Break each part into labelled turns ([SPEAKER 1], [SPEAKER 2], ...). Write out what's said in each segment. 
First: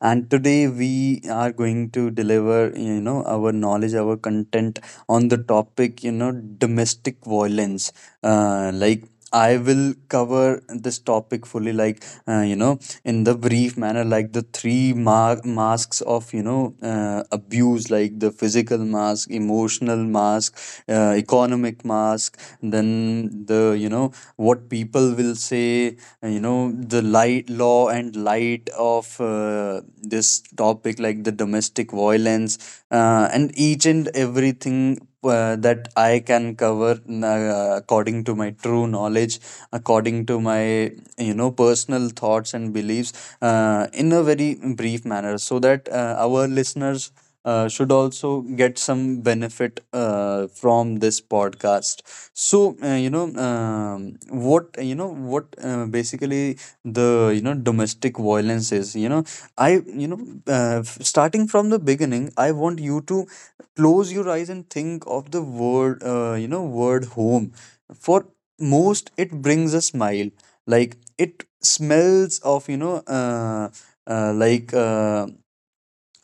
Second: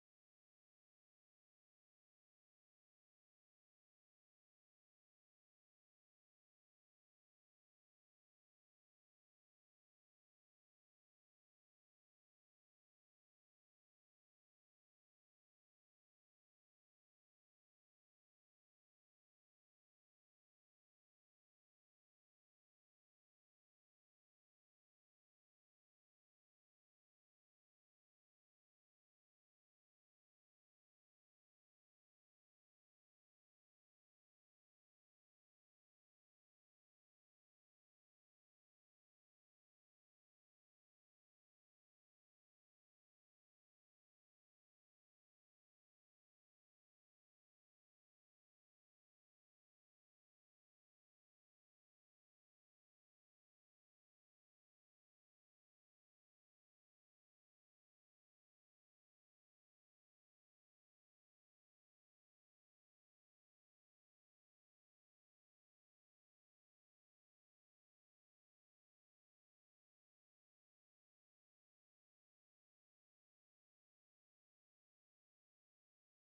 [SPEAKER 1] and today we are going to deliver our knowledge, our content on the topic, domestic violence. uh, like I will cover this topic fully, like in the brief manner, like the three masks of abuse, like the physical mask, emotional mask, economic mask, then the what people will say, the light, law and light of this topic, like the domestic violence, and each and everything that I can cover according to my true knowledge, according to my personal thoughts and beliefs, in a very brief manner, so that our listeners should also get some benefit from this podcast. So what, what basically the you know domestic violence is. You know, I you know f- Starting from the beginning, I want you to close your eyes and think of the word, word home. For most, it brings a smile. Like it smells of uh, like. Uh,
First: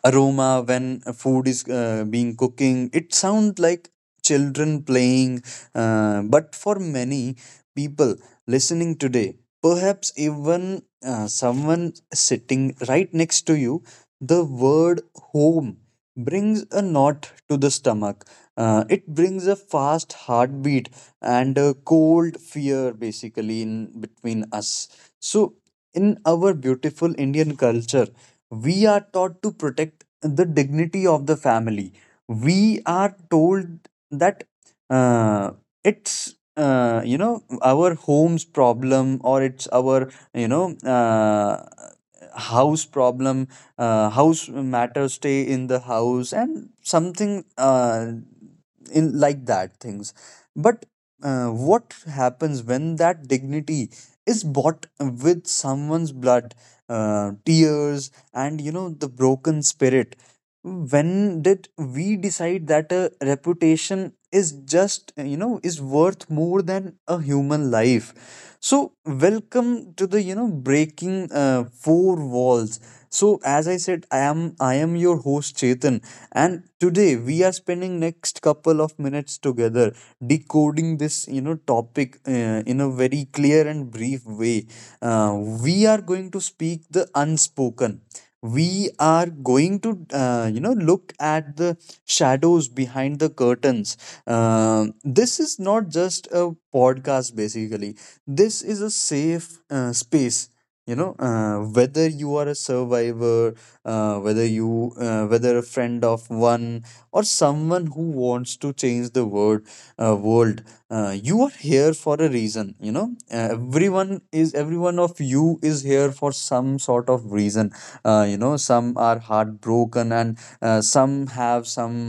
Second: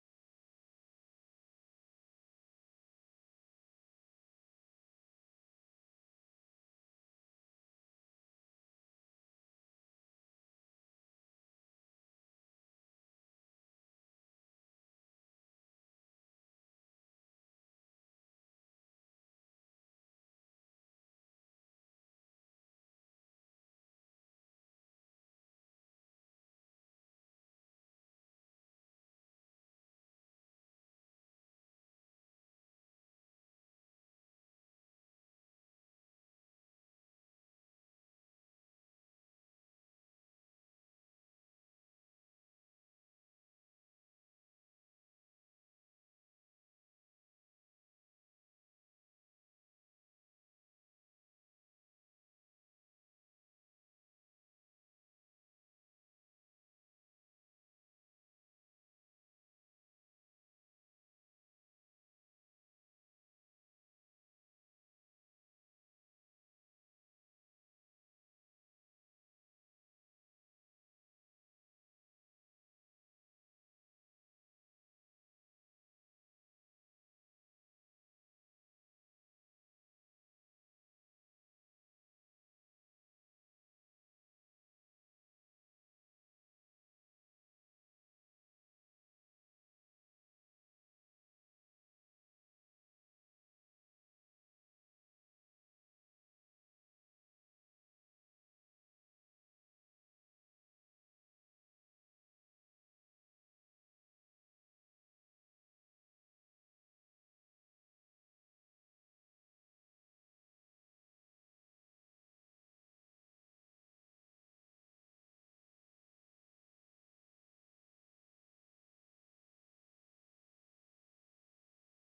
[SPEAKER 1] aroma when food is being cooking. It sounds like children playing. But for many people listening today, perhaps even someone sitting right next to you, the word home brings a knot to the stomach. It brings a fast heartbeat and a cold fear, basically, in between us. So in our beautiful Indian culture, we are taught to protect the dignity of the family. We are told that uh, it's our home's problem, or it's our house problem. House matters stay in the house, and something in like that things. But what happens when that dignity is bought with someone's blood, tears, and the broken spirit? When did we decide that a reputation is just you know is worth more than a human life? So welcome to the breaking four walls. So as I said, I am your host, Chetan, and today we are spending next couple of minutes together decoding this, topic, in a very clear and brief way. Uh, we are going to speak the unspoken. We are going to look at the shadows behind the curtains. Uh, this is not just a podcast, basically. This is a safe space, whether you are a survivor, whether a friend of one, or someone who wants to change the world, uh, world you are here for a reason, Everyone of you is here for some sort of reason. Some are heartbroken, and some have some,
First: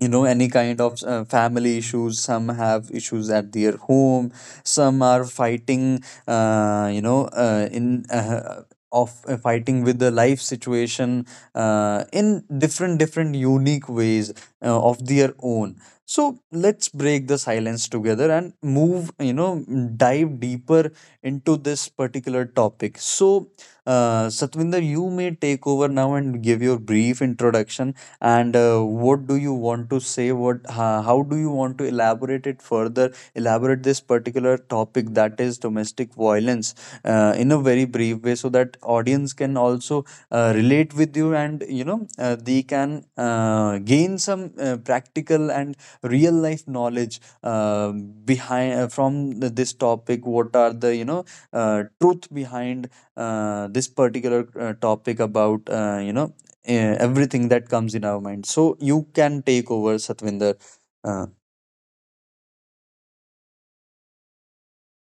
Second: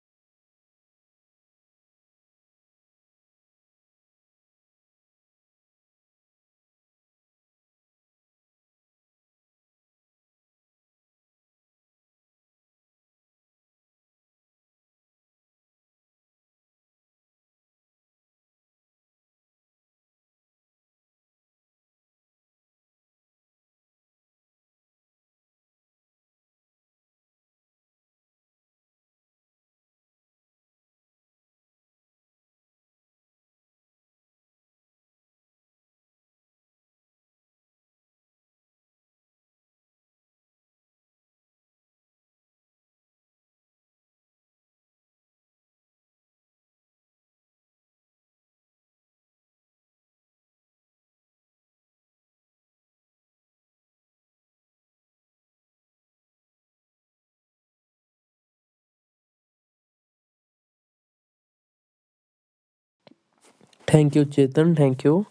[SPEAKER 1] any kind of family issues. Some have issues at their home. Some are fighting, you know in of fighting with the life situation, in different different unique ways of their own. So let's break the silence together and move you know dive deeper into this particular topic. So Satvinder, you may take over now and give your brief introduction. And what do you want to say? How do you want to elaborate it further, elaborate this particular topic, that is domestic violence, in a very brief way, so that audience can also relate with you, and they can gain some practical and real life knowledge behind from the, this topic. What are the truth behind this particular topic about, everything that comes in our mind. So you can take over, Satvinder. Uh,
[SPEAKER 2] thank you Chetan thank you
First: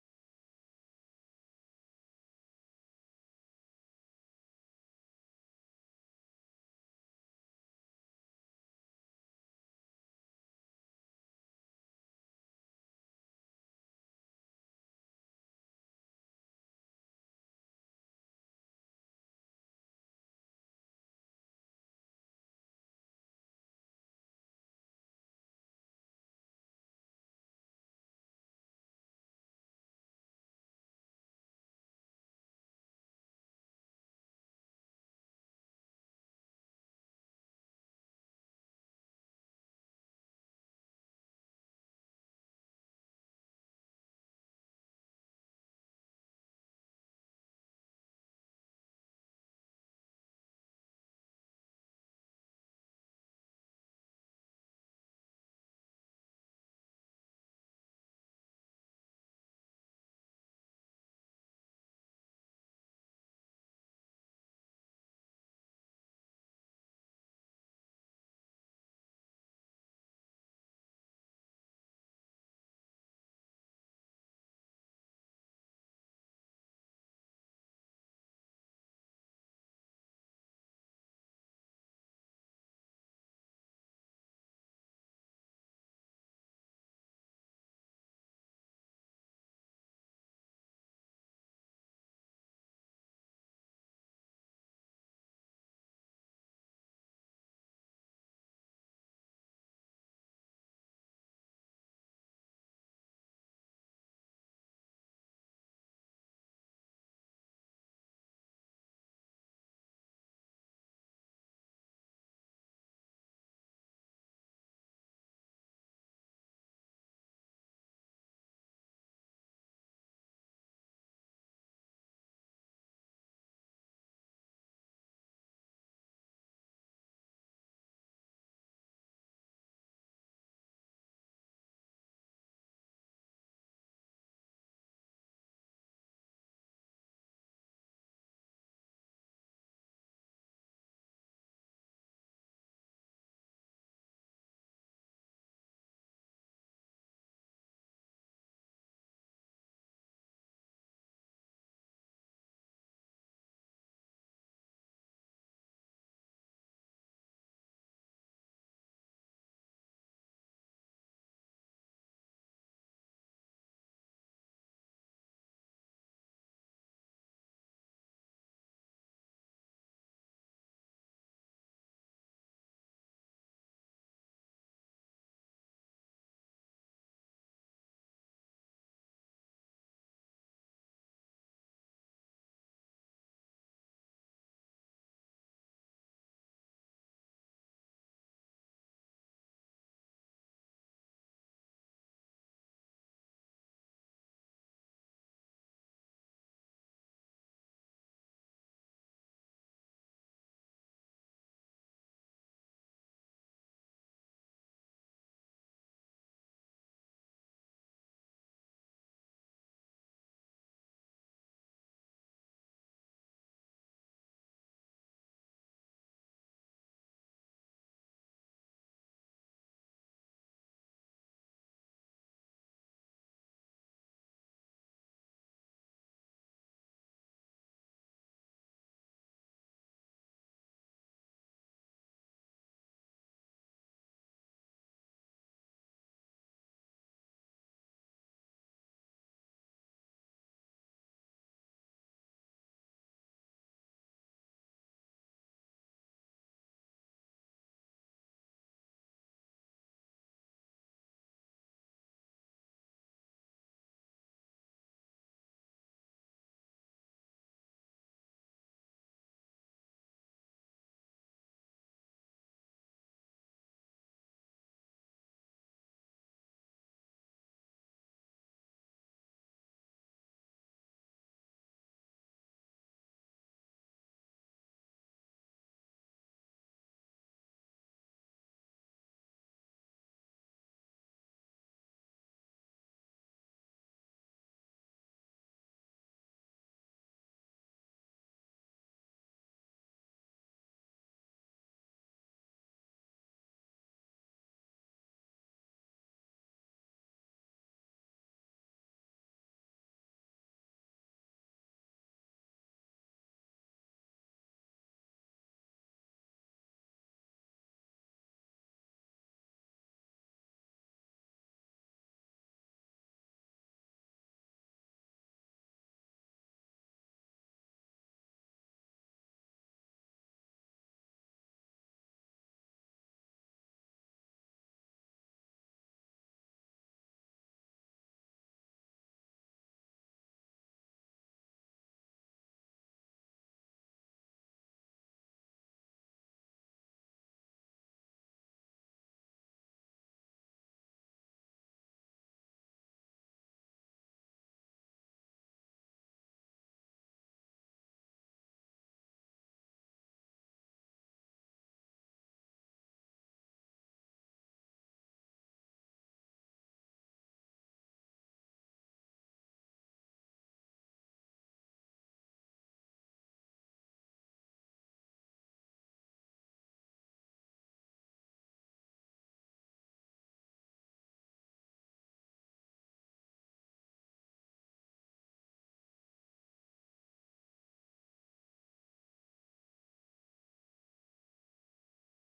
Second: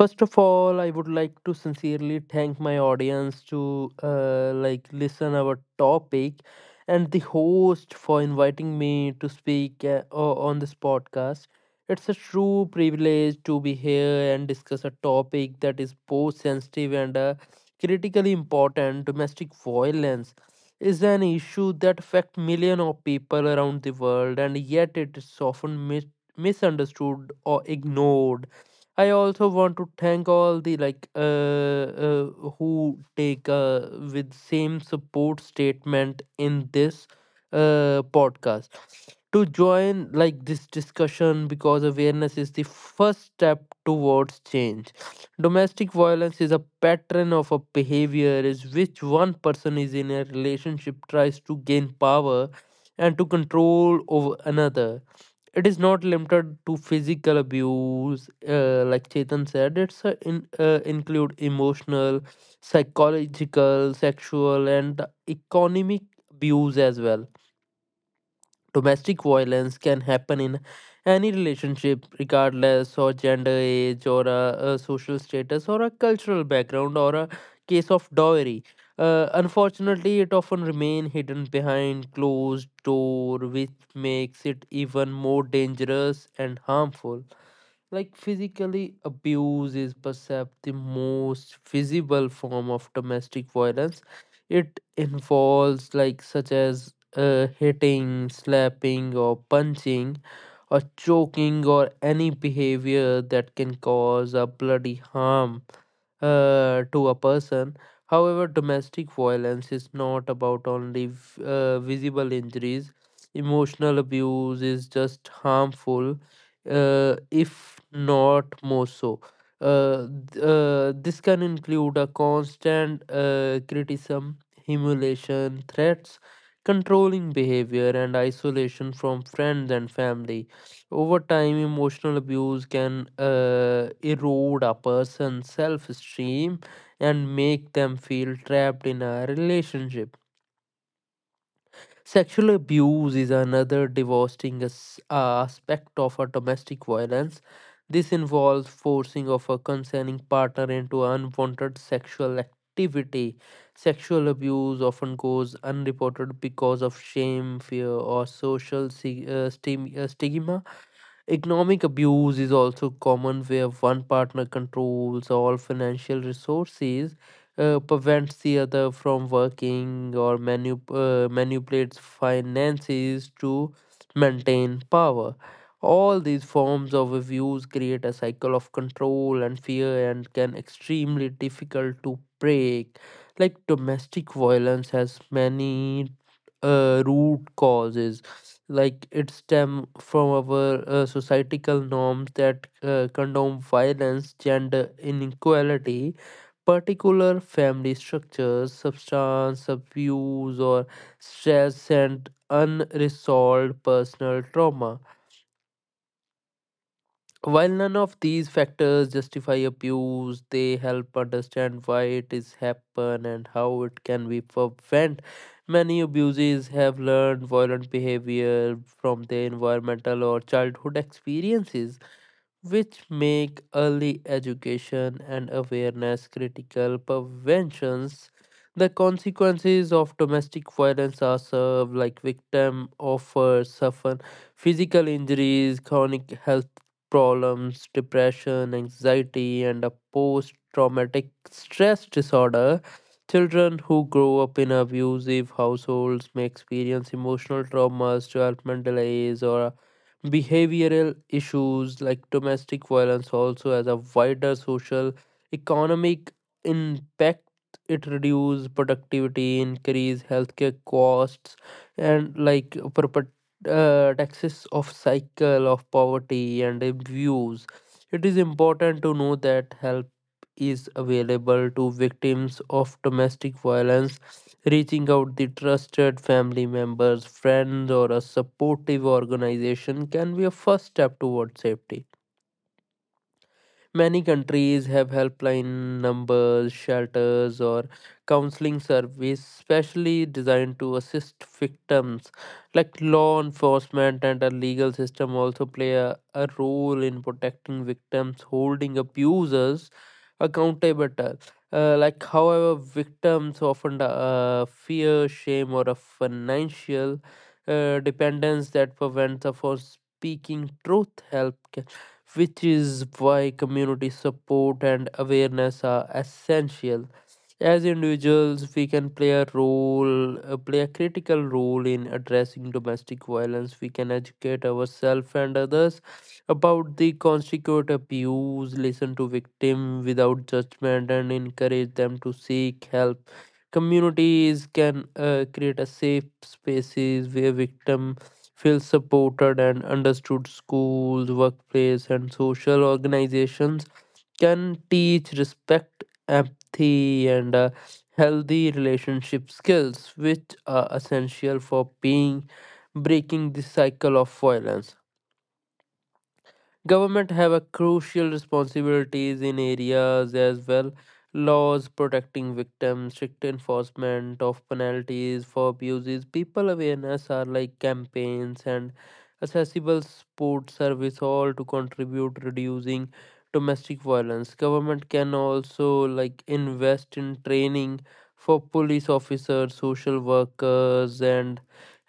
[SPEAKER 2] First of all, I would like to sincerely thank my audience to like listen our topic and the host for inviting me to speak on this podcast. It's a true privilege to be here and discuss a topic that is both sensitive and critically important. Domestic violence is an issue that affects millions of people around the world, and yet it is often misunderstood or ignored. I also want to thank all the like who take with same support statement in this podcast to join like this discussion because awareness is the first step towards change. Domestic violence is a pattern of a behavior is which one person is in a relationship tries to gain power and to control over another. It is not limited to physical abuse, like chetan said it's include emotional, psychological, sexual, and economic abuse as well. Domestic violence can happen in any relationship, regardless of gender, age, or a social status, or a cultural background, or a case of dowry. Unfortunately, it often remains hidden behind closed door, which makes it even more dangerous and harmful. Like physically, abuse is perceived the most visible form of domestic violence. It involves like such as hitting, slapping, or punching, or choking, or any behavior that can cause a bloody harm to a person. However, domestic violence is not about only visible injuries. Emotional abuse is just harmful, if not more so. This can include a constant criticism, humiliation, threats, controlling behavior, and isolation from friends and family. Over time, emotional abuse can erode a person's self esteem and make them feel trapped in a relationship. Sexual abuse is another devastating aspect of a domestic violence. This involves forcing of a consenting partner into unwanted sexual activity. Sexual abuse often goes unreported because of shame, fear, or social stigma. Economic abuse is also common where one partner controls all financial resources, prevents the other from working, or manipulates finances to maintain power. All these forms of abuse create a cycle of control and fear and can extremely difficult to break. Like domestic violence has many root causes, like it stem from our societal norms that condone violence, gender inequality, particular family structures, substance abuse, or stress and unresolved personal trauma. While none of these factors justify abuse, they help understand why it is happen and how it can be prevent. Many abuses have learned violent behavior from their environmental or childhood experiences, which make early education and awareness critical. Preventions, the consequences of domestic violence are served, like victim offer suffer physical injuries, chronic health problems, depression, anxiety, and a post-traumatic stress disorder. Children who grow up in abusive households may experience emotional traumas, development delays, or behavioral issues. Like domestic violence also has a wider social economic impact. It reduces productivity, increase healthcare costs, and like taxes of cycle of poverty and abuse. It is important to know that help is available to victims of domestic violence. Reaching out the trusted family members, friends, or a supportive organization can be a first step towards safety. Many countries have helpline numbers, shelters, or counseling service specially designed to assist victims. Like law enforcement and the legal system also play a role in protecting victims, holding abusers accountable. Like, however, victims often fear, shame, or a financial dependence that prevents them from speaking truth. Help, which is why community support and awareness are essential. As individuals, we can play a role, play a critical role in addressing domestic violence. We can educate ourselves and others about the constitute abuse, listen to victim without judgment, and encourage them to seek help. Communities can create a safe spaces where victim feels supported and understood. Schools, workplace, and social organizations can teach respect, empathy, and healthy relationship skills, which are essential for being breaking the cycle of violence. Government have a crucial responsibilities in areas as well. Laws protecting victims, strict enforcement of penalties for abuses, people awareness are like campaigns and accessible support service all to contribute reducing domestic violence. Government can also like invest in training for police officers, social workers, and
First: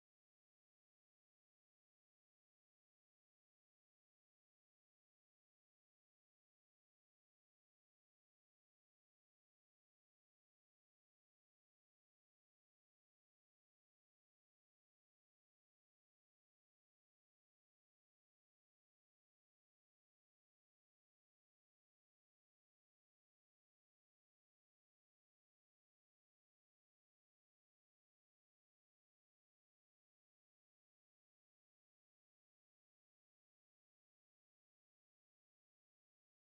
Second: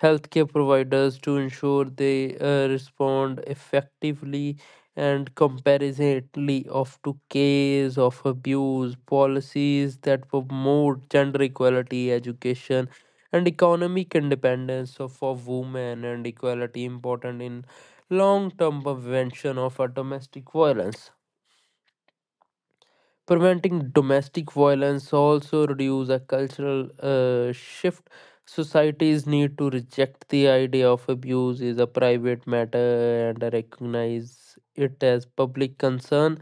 [SPEAKER 2] healthcare providers to ensure they respond effectively and comparatively, of to case of abuse policies that promote gender equality education and economic independence for women and equality important in long term prevention of domestic violence. Preventing domestic violence also reduce a cultural shift. Societies need to reject the idea of abuse is a private matter and recognize it as public concern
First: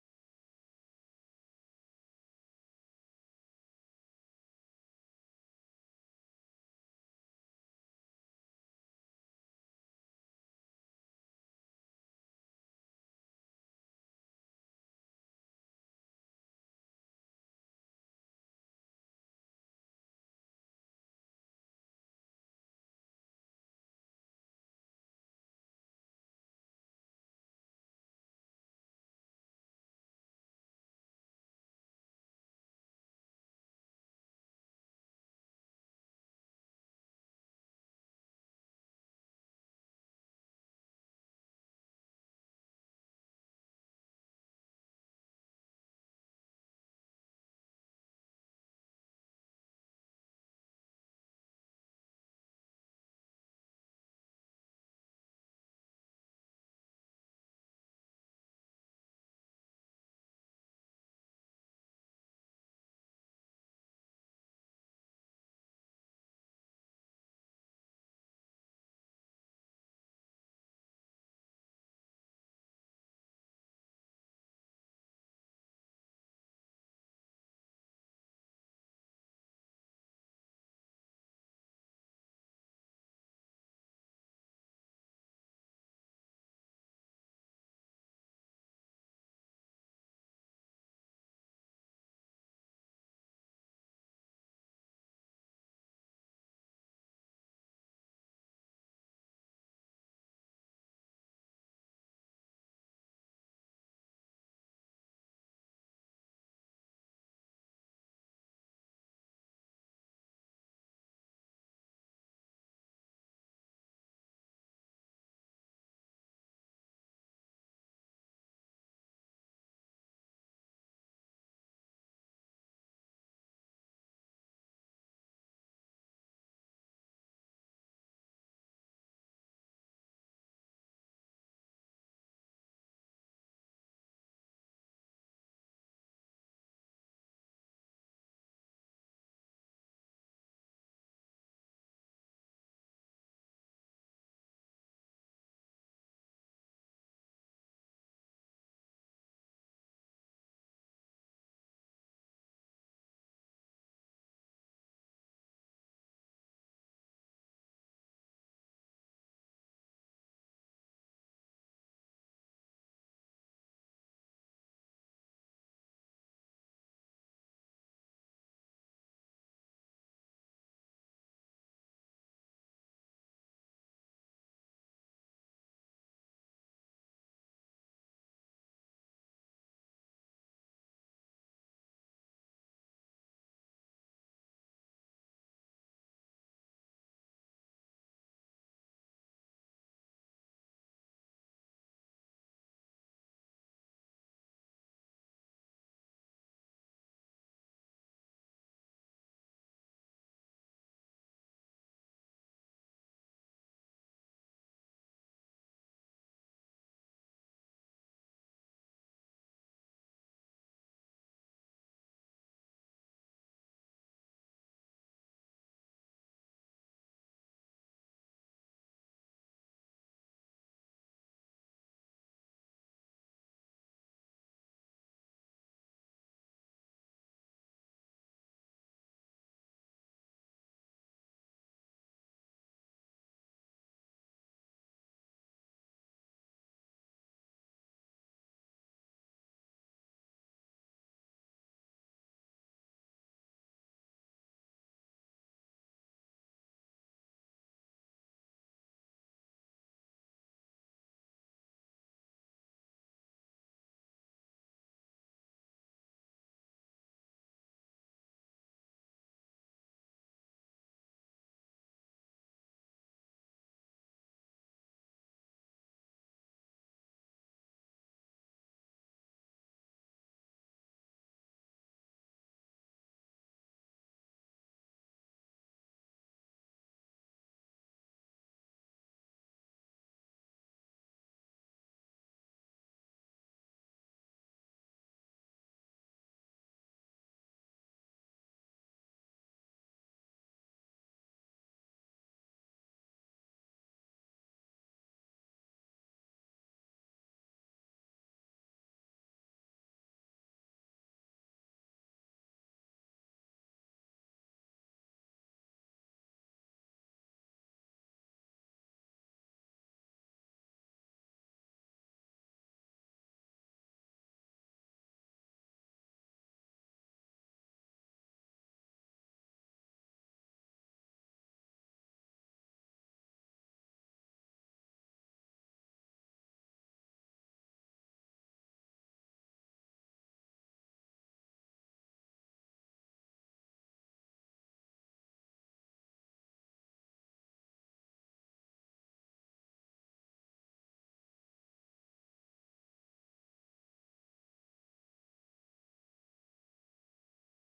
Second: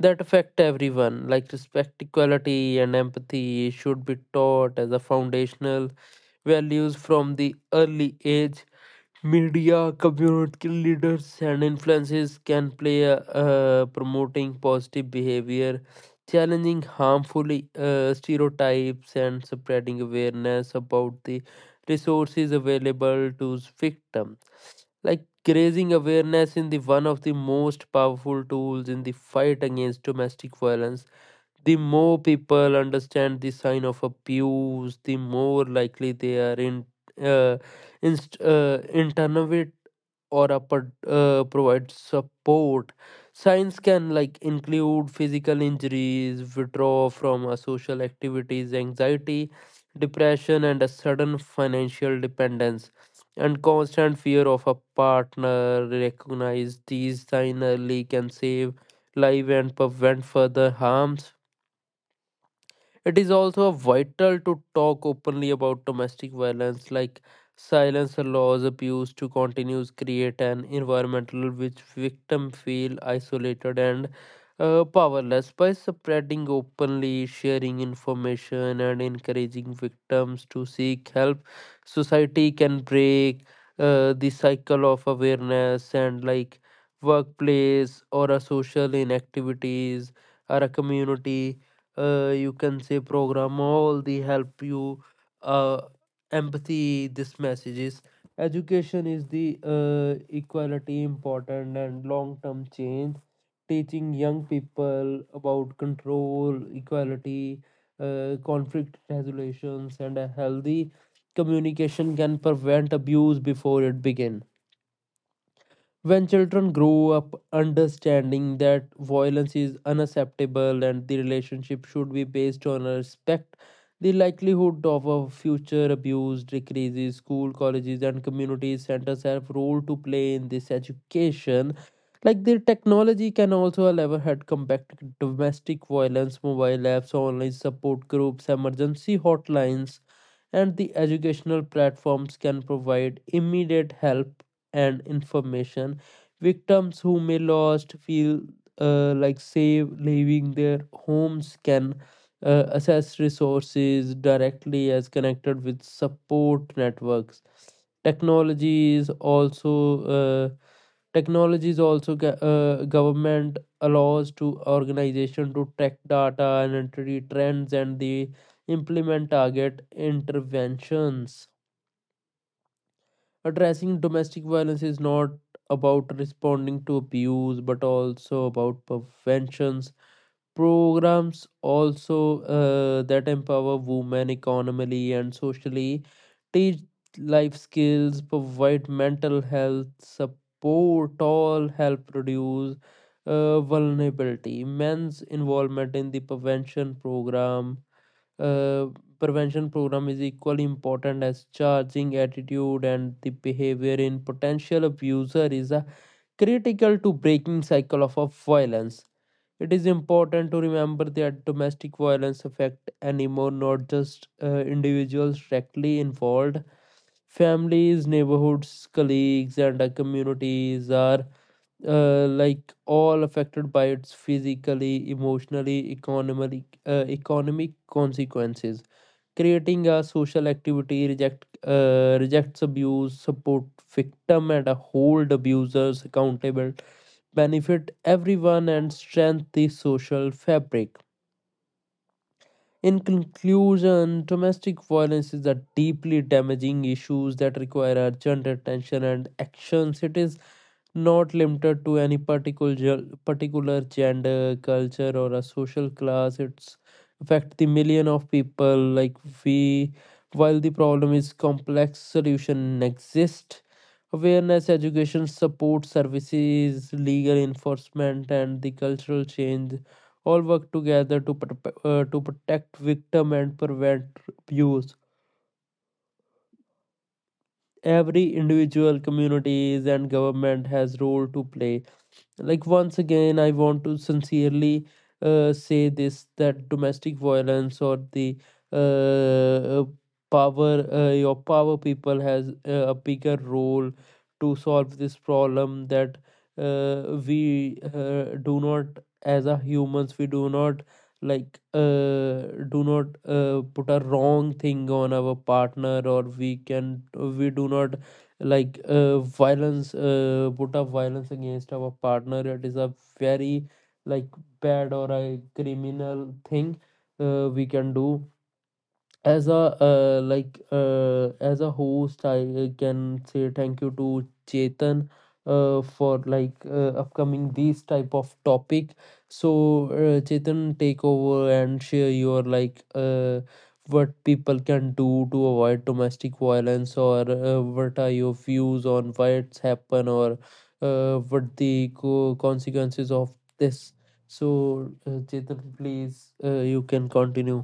[SPEAKER 2] that affect everyone. Like respect, equality, and empathy should be taught as a foundational values from the early age. Media, community leaders, and influences can play a promoting positive behavior, challenging harmful stereotypes, and spreading awareness about the resources available to victims. Like raising awareness in the one of the most powerful tools in the fight against domestic violence, the more people understand the sign of abuse, the more likely they are in uh, internovate or a provide support. Signs can like include physical injuries, withdrawal from social activities, anxiety, depression, and a sudden financial dependence. And constant fear of a partner recognize these signs early can save life and prevent further harms. It is also vital to talk openly about domestic violence, like silence allows abuse to continue, create an environmental which victim feel isolated and powerless. By spreading openly, sharing information, and encouraging victims to seek help, society can break the cycle of awareness and like workplace or a social inactivities or a community you can say program all the help you uh, empathy this messages. Education is the equality important and long term change. Teaching young people about control equality, conflict resolutions and a healthy communication can prevent abuse before it begins. When children grow up understanding that violence is unacceptable and the relationship should be based on respect, the likelihood of a future abuse decreases. School, colleges, and community centers have role to play in this education. Like the technology can also allow had combat domestic violence, mobile apps, online support groups, emergency hotlines, and the educational platforms can provide immediate help and information. Victims who may lost feel like safe leaving their homes can access resources directly as connected with support networks. Technologies also uh, Technologies also government allows to organization to track data and entry trends and the implement target interventions. Addressing domestic violence is not about responding to abuse but also about preventions. Programs also that empower women economically and socially, teach life skills, provide mental health support, all help reduce vulnerability. Men's involvement in the uh, prevention program is equally important as charging attitude and the behavior in potential abuser is a critical to breaking cycle of violence. It is important to remember that domestic violence affect anymore, not just individuals directly involved, families, neighborhoods, colleagues, and communities are like all affected by its physically, emotionally, economic consequences. Creating a social activity rejects abuse, support victim, and hold abusers accountable benefit everyone and strengthen the social fabric. In conclusion, domestic violence is a deeply damaging issue that require urgent attention and actions. It is not limited to any particular particular gender, culture, or a social class. It's affect the million of people like we. While the problem is complex, solution exists. Awareness, education, support services, legal enforcement, and the cultural change all work together to to protect victim and prevent abuse. Every individual, communities, and government has role to play. Like once again I want to sincerely say this that domestic violence or the uh, uh, power, your power people has a bigger role to solve this problem, that we do not, as a humans we do not, like do not put a wrong thing on our partner, or we can, we do not like violence, put up violence against our partner. It is a very like bad or a criminal thing we can do. As a like as a host I can say thank you to chetan for like upcoming these type of topic. So chetan take over and share your like what people can do to avoid domestic violence, or what are your views on why it's happen, or what the consequences of this. So chetan please you can continue.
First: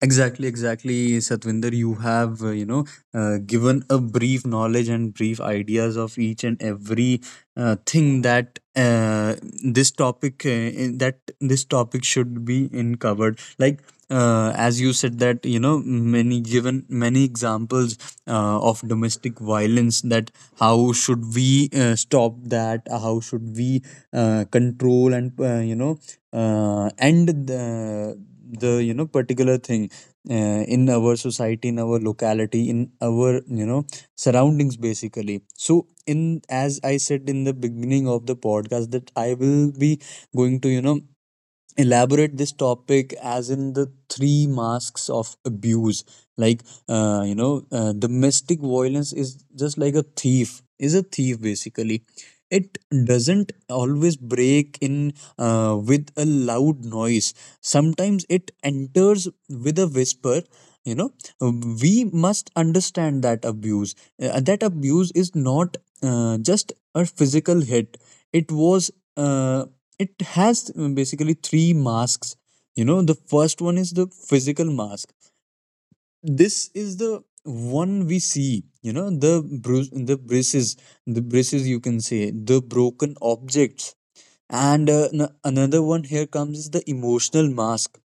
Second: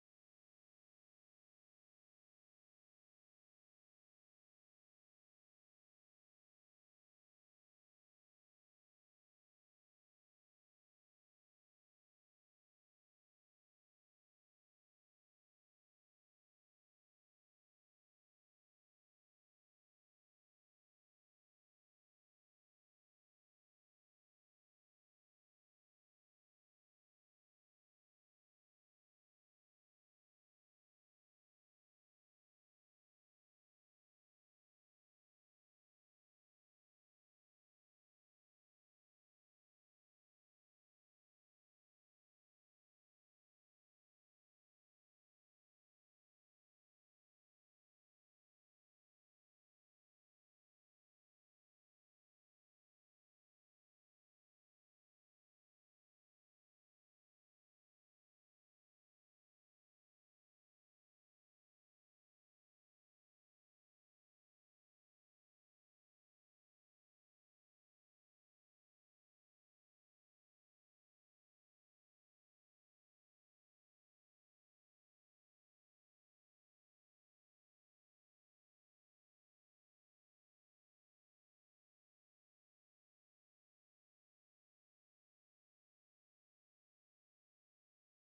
[SPEAKER 1] Exactly, exactly, Satvinder. You have, given a brief knowledge and brief ideas of each and every thing that this topic that this topic should be in covered. Like as you said that, many, given many examples of domestic violence. That how should we stop that? How should we control and end the particular thing in our society, in our locality, in our surroundings, basically. So in, as I said, in the beginning of the podcast that I will be going to elaborate this topic as in the three masks of abuse. Like domestic violence is just like a thief, is a thief basically. It doesn't always break in with a loud noise. Sometimes it enters with a whisper, you know we must understand that abuse, that abuse is not just a physical hit. It was it has basically three masks, The first one is the physical mask. This is the one we see, the bruise, the braces, the braces, you can say, the broken objects. And another one here comes is the emotional mask.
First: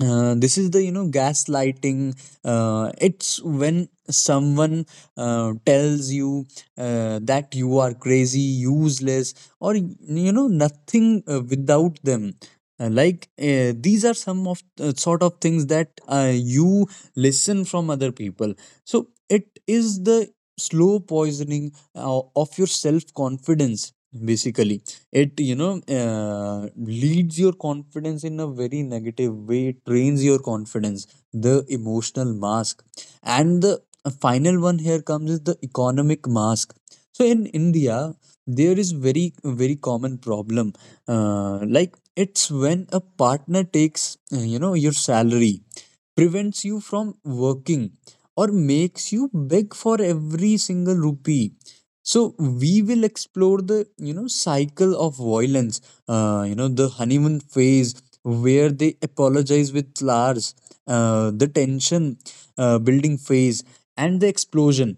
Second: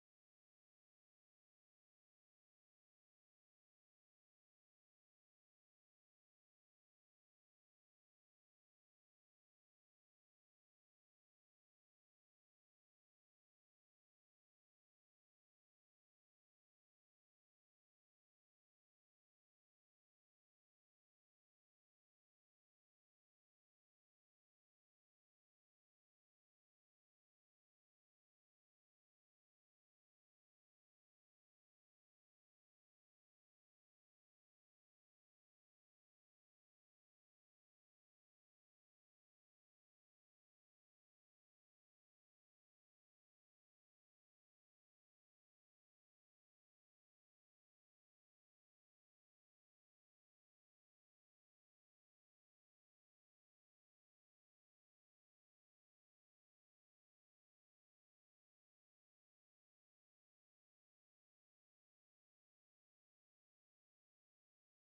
[SPEAKER 1] This is the, gaslighting. It's when someone tells you that you are crazy, useless, or nothing without them. These are some of sort of things that you listen from other people. So it is the slow poisoning of your self confidence, basically. It, leads your confidence in a very negative way. It trains your confidence, the emotional mask. And the final one here comes is the economic mask. So in India, there is very very common problem. Like it's when a partner takes, your salary, prevents you from working, or makes you beg for every single rupee. So we will explore the, cycle of violence. The honeymoon phase, where they apologize with flowers, the tension building phase, and the explosion.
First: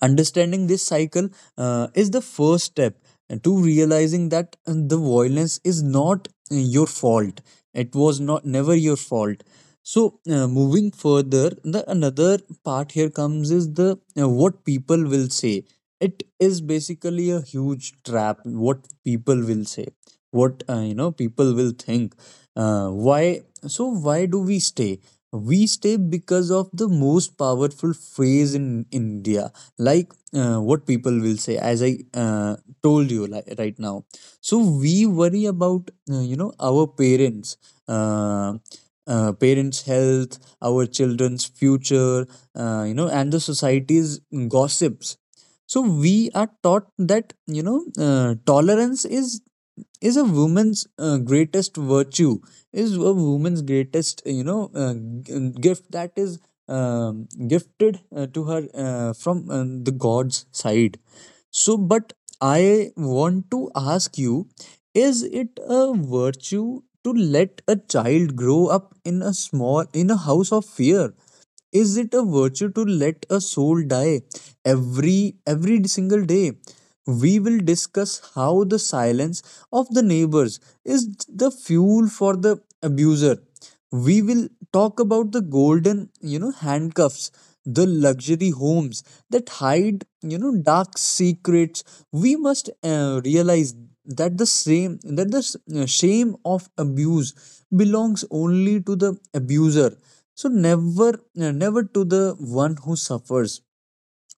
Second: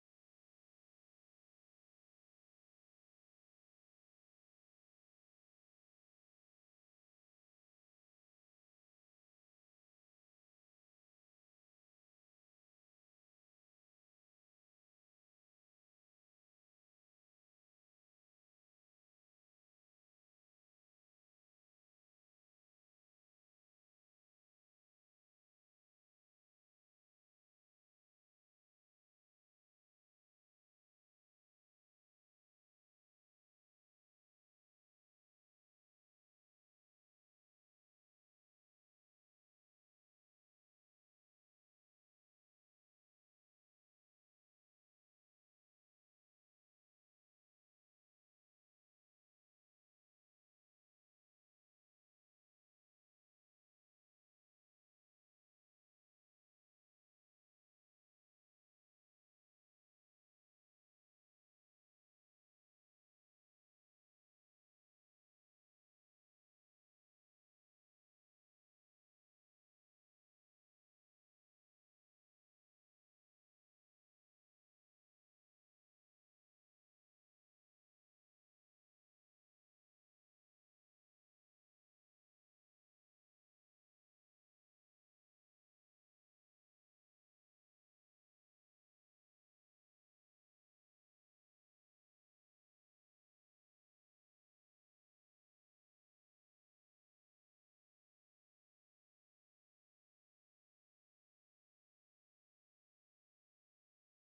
[SPEAKER 1] Understanding this cycle is the first step to realizing that the violence is not your fault. It was not, never your fault. So moving further, the another part here comes is the, what people will say. It is basically a huge trap, what people will say, what people will think, why. So why do we stay? We stay because of the most powerful phrase in India, like what people will say, as I told you, like, right now. So we worry about, our parents, uh, parents' health, our children's future, and the society's gossips. So we are taught that, tolerance is a woman's greatest virtue, is a woman's greatest, gift, that is gifted to her from the god's side. So, but I want to ask you, is it a virtue to let a child grow up in a small, in a house of fear? Is it a virtue to let a soul die every single day? We will discuss how the silence of the neighbors is the fuel for the abuser. We will talk about the golden, handcuffs, the luxury homes that hide, dark secrets. We must realize that the same that the s- shame of abuse belongs only to the abuser. So never, never to the one who suffers.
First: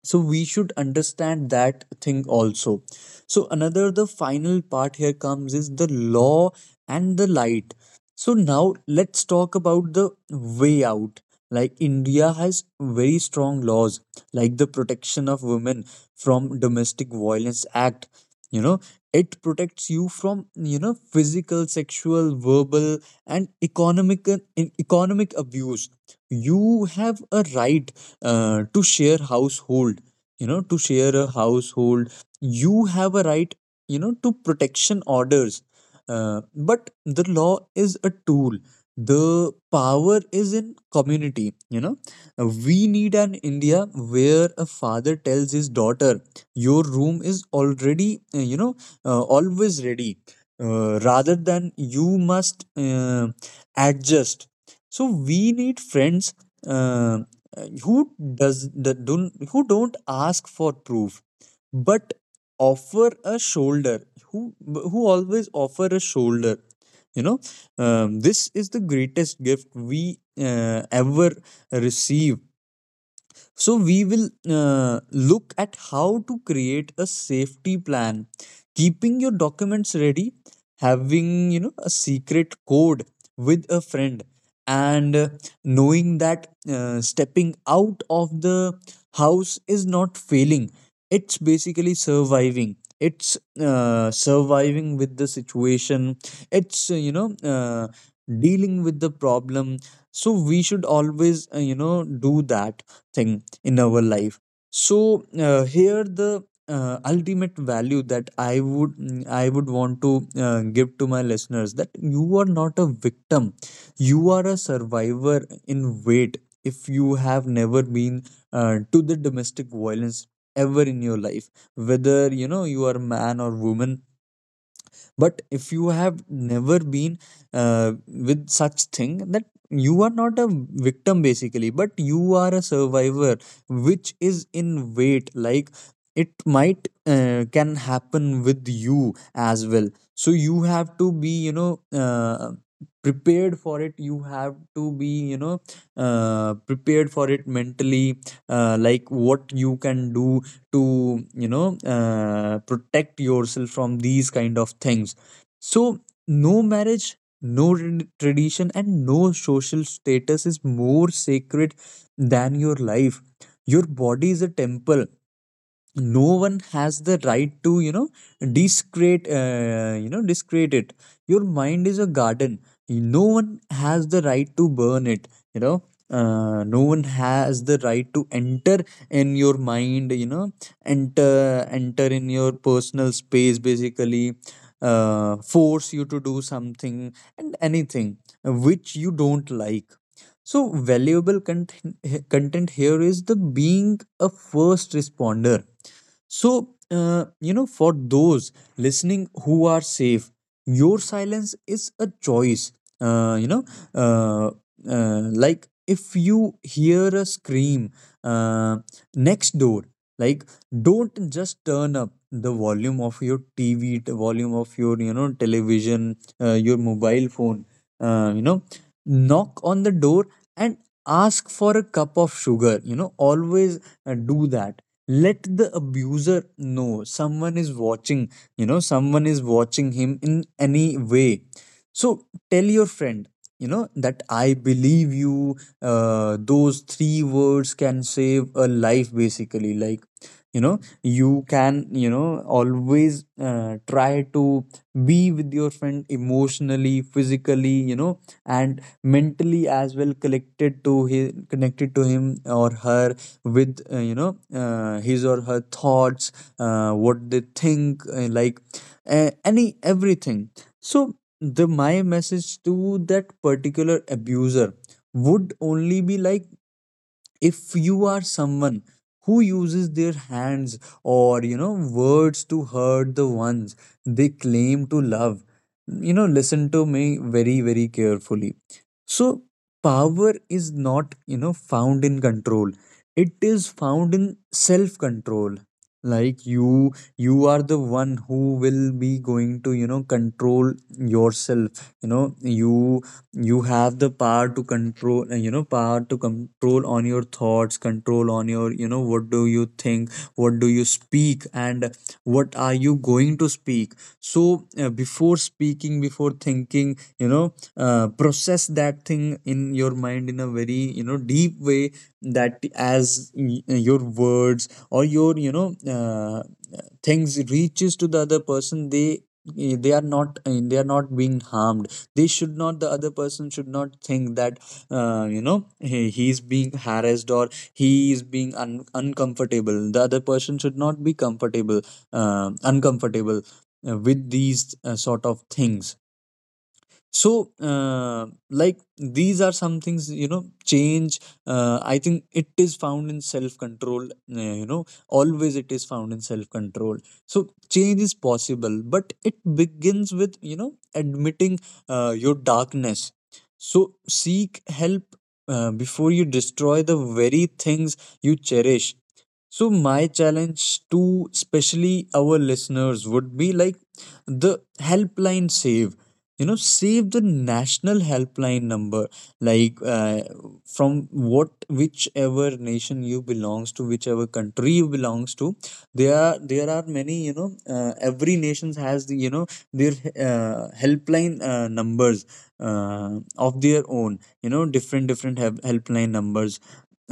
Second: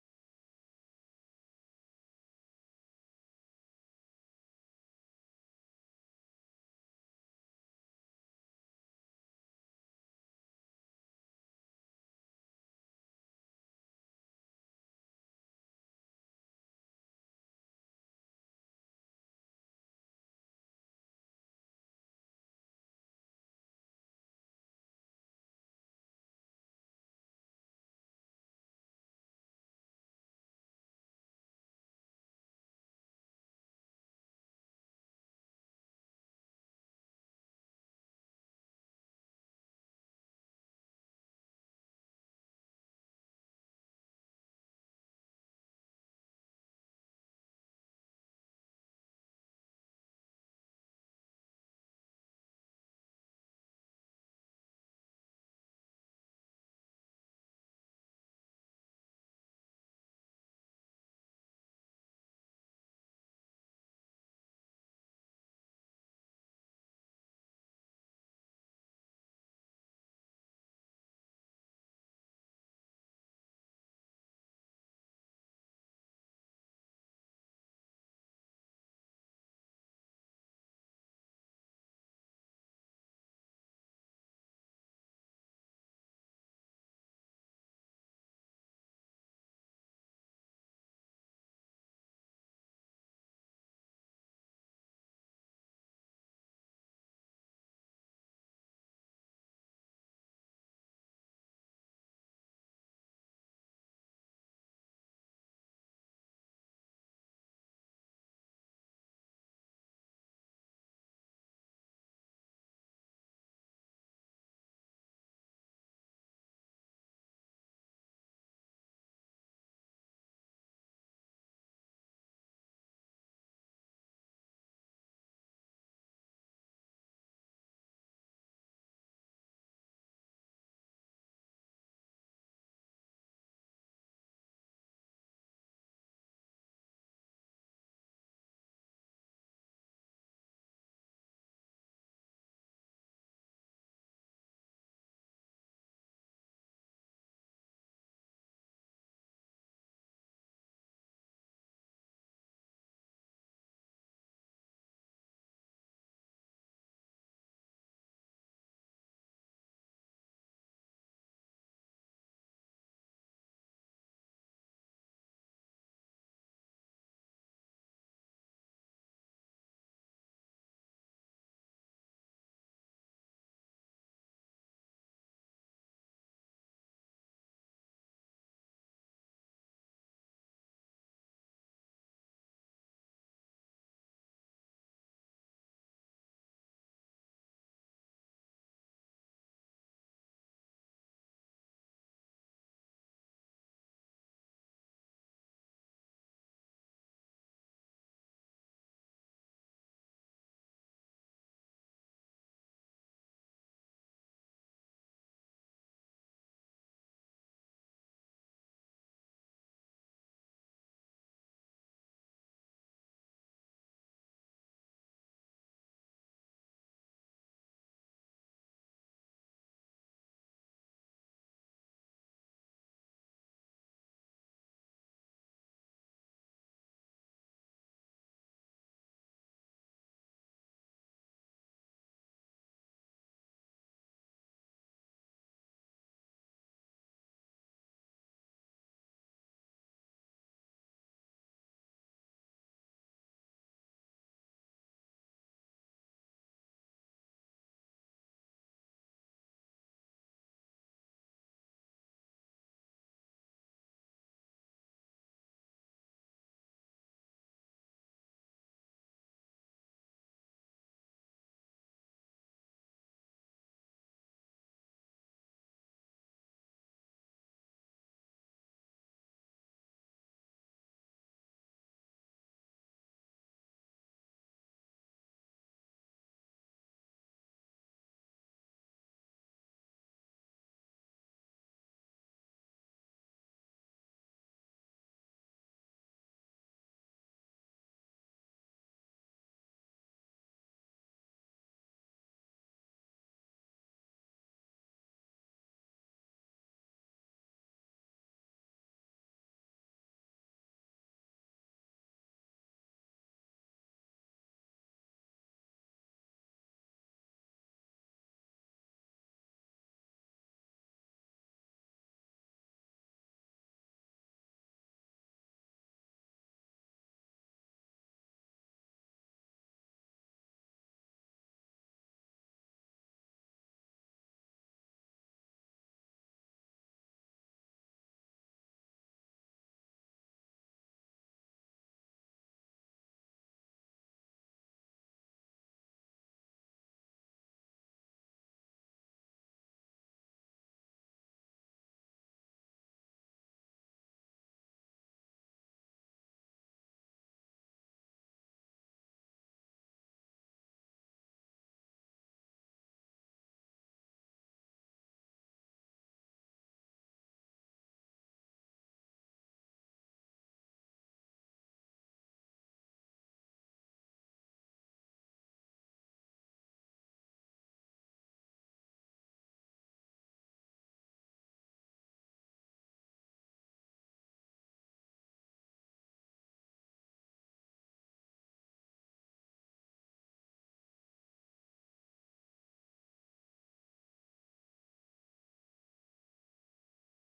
[SPEAKER 1] So we should understand that thing also. So another, the final part here comes is the law and the light. So now let's talk about the way out. Like India has very strong laws, like the Protection of Women from Domestic Violence Act. you know it protects you from, physical, sexual, verbal, and economic, economic abuse. You have a right uh, to share household to share a household. You have a right, to protection orders. But the law is a tool. The power is in community, We need an India where a father tells his daughter, "Your room is already, always ready," rather than "you must adjust." So we need friends, uh, who don't ask for proof, but offer a shoulder. Who always offer a shoulder, you know this is the greatest gift we ever receive. So we will look at how to create a safety plan, keeping your documents ready, having a secret code with a friend, and knowing that stepping out of the house is not failing. It's basically surviving. It's surviving with the situation. It's dealing with the problem. So we should always do that thing in our life. So here the ultimate value that I would I would want to give to my listeners: that you are not a victim, you are a survivor in wait. If you have never been to the domestic violence ever in your life, whether you are a man or woman, but if you have never been with such thing, that you are not a victim basically, but you are a survivor which is in wait. Like, it might can happen with you as well, so you have to be prepared for it. You have to be, you know, prepared for it mentally, like what you can do to protect yourself from these kind of things. So no marriage, no tradition and no social status is more sacred than your life. Your body is a temple, no one has the right to, you know, discrete, you know, discrete it. Your mind is a garden, no one has the right to burn it, you know, no one has the right to enter in your mind, you know, enter in your personal space basically, force you to do something and anything which you don't like. So valuable content here is the being a first responder. So, you know, for those listening who are safe, your silence is a choice. Uh, you know, uh, like, if you hear a scream uh, next door, like, don't just turn up the volume of your TV, the volume of your, you know, television, your mobile phone, uh, you know, knock on the door and ask for a cup of sugar. You know, always do that. Let the abuser know someone is watching, you know, someone is watching him in any way. So tell your friend, you know, that I believe you. Those three words can save a life basically. Like, you know, you can, you know, always try to be with your friend emotionally, physically, you know, and mentally as well, connected to his connected to him or her, with his or her thoughts, what they think, like, any everything. So the my message to that particular abuser would only be like, if you are someone who uses their hands or, you know, words to hurt the ones they claim to love, you know, listen to me very, very carefully. So power is not, you know, found in control, it is found in self control. Like, you are the one who will be going to, you know, control yourself. You know, you have the power to control, you know, power to control on your thoughts, control on your, you know, what do you think, what do you speak, and what are you going to speak. So before speaking, before thinking, you know, process that thing in your mind in a very, you know, deep way, that as your words or your, you know, things reaches to the other person, they they are not they are not being harmed. They should not, the other person should not think that you know, he's being harassed or he is being uncomfortable. The other person should not be comfortable, uncomfortable with these sort of things. So like, these are some things, you know, change. I think it is found in self control, you know, always it is found in self control. So change is possible, but it begins with, you know, admitting your darkness. So seek help before you destroy the very things you cherish. So my challenge to especially our listeners would be like, the helpline, save, you know, save the national helpline number. Like, from, what whichever nation you belongs to, whichever country you belongs to, there are many, you know, every nations has the, you know, their helpline numbers of their own, you know, different different helpline numbers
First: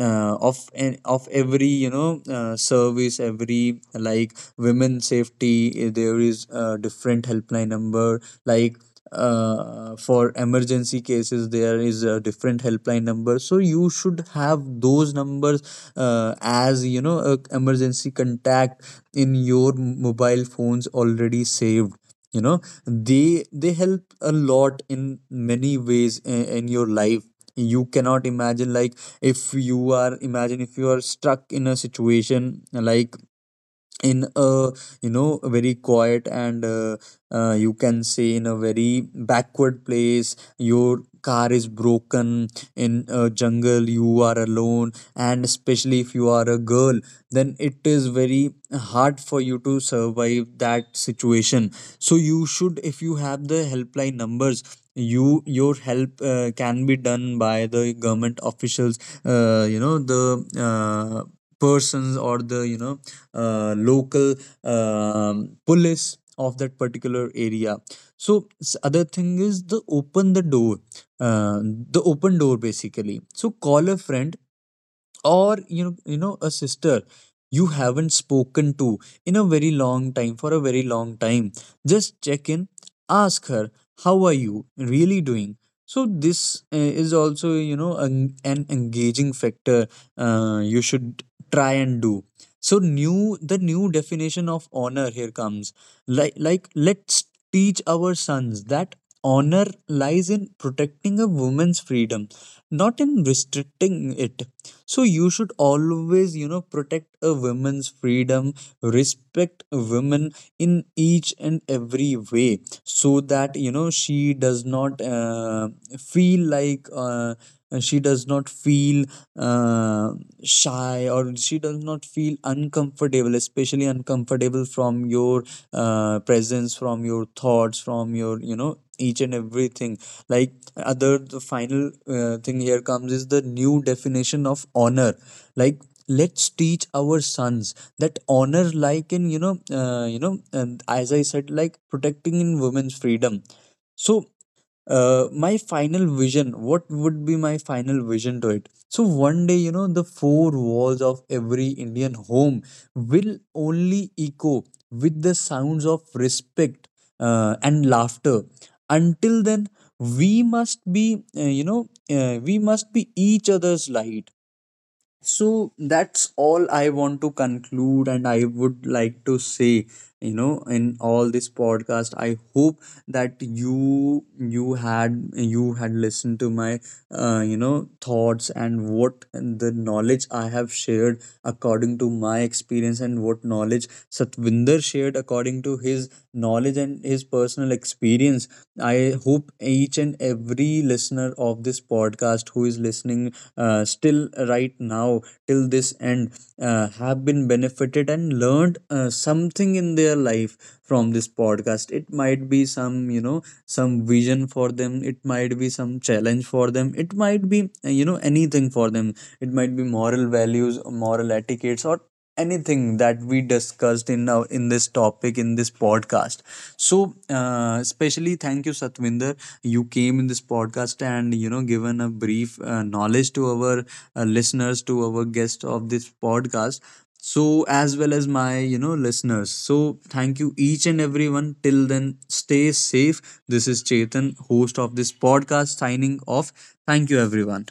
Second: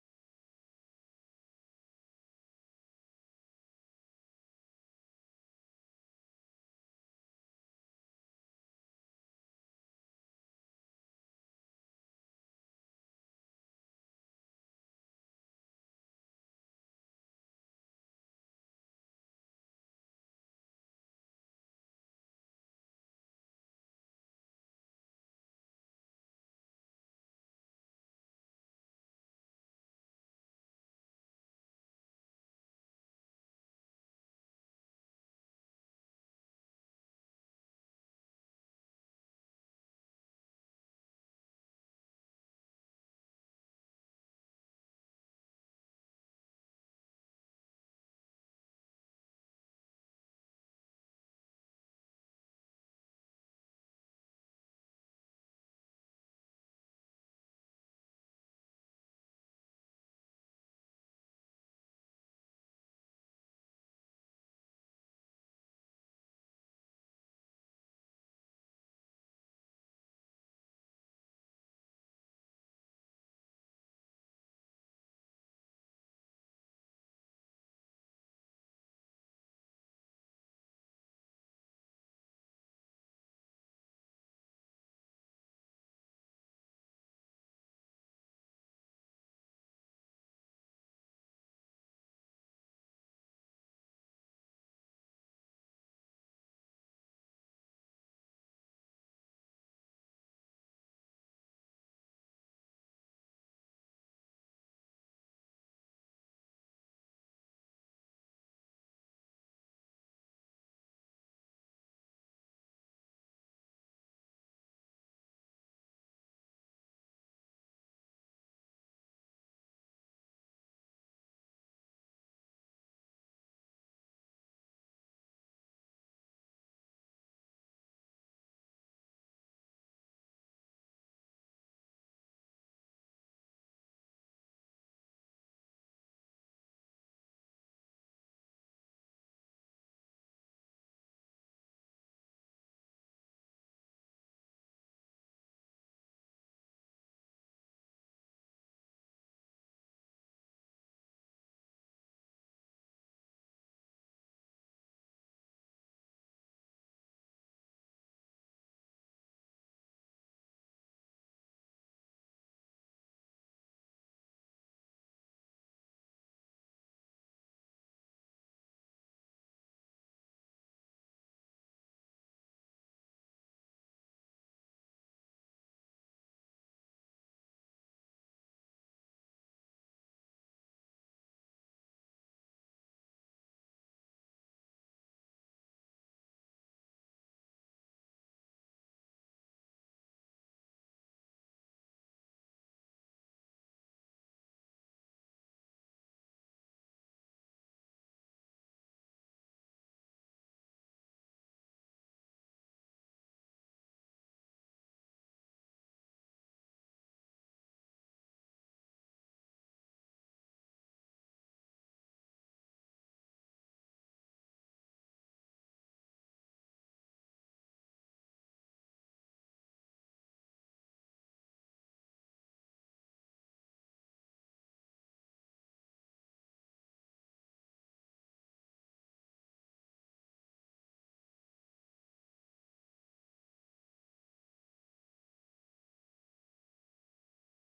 [SPEAKER 1] of of every, you know, service. Every, like, women safety, there is a different helpline number. Like, for emergency cases, there is a different helpline number. So you should have those numbers as, you know, a emergency contact in your mobile phones already saved, you know. They help a lot in many ways in your life. You cannot imagine. Like, if you are imagine if you are stuck in a situation, like, in a, you know, a very quiet and you can say in a very backward place, your car is broken in a jungle, you are alone, and especially if you are a girl, then it is very hard for you to survive that situation. So you should, if you have the helpline numbers, your help can be done by the government officials, you know, the uh, persons, or the, you know, local police of that particular area. So other thing is the open the door, uh, the open door basically. So call a friend, or, you know, a sister you haven't spoken to in a very long time, for a very long time. Just check in, ask her, how are you really doing. So this is also, you know, an engaging factor you should try and do. So new the new definition of honor here comes. Like, let's teach our sons that honor lies in protecting a woman's freedom, not in restricting it. So you should always, you know, protect a woman's freedom, respect women in each and every way, so that, you know, she does not feel like, she does not feel uh, shy, or she does not feel uncomfortable, especially uncomfortable from your presence, from your thoughts, from your, you know, each and everything. Like, other the final thing here comes is the new definition of honor. Like, let's teach our sons that honor like in, you know, and as I said, like, protecting in women's freedom. So my final vision, what would be my final vision to it. So one day, you know, the four walls of every Indian home will only echo with the sounds of respect and laughter. Until then, we must be we must be each other's light. So that's all I want to conclude, and I would like to say, you know, in all this podcast, I hope that you had listened to my you know, thoughts, and what the knowledge I have shared according to my experience, and what knowledge Satvinder shared according to his knowledge and his personal experience. I hope each and every listener of this podcast who is listening still right now, till this end, have been benefited and learned something in their life from this podcast. It might be some, you know, some vision for them, it might be some challenge for them, it might be you know, anything for them, it might be moral values, moral etiquettes, or anything that we discussed in in this topic, in this podcast. So especially thank you Satvinder, you came in this podcast and, you know, given a brief knowledge to our listeners, to our guests of this podcast, so as well as my, you know, listeners. So thank you each and everyone. Till then, stay safe. This is Chetan, host of this podcast, signing off. Thank you everyone.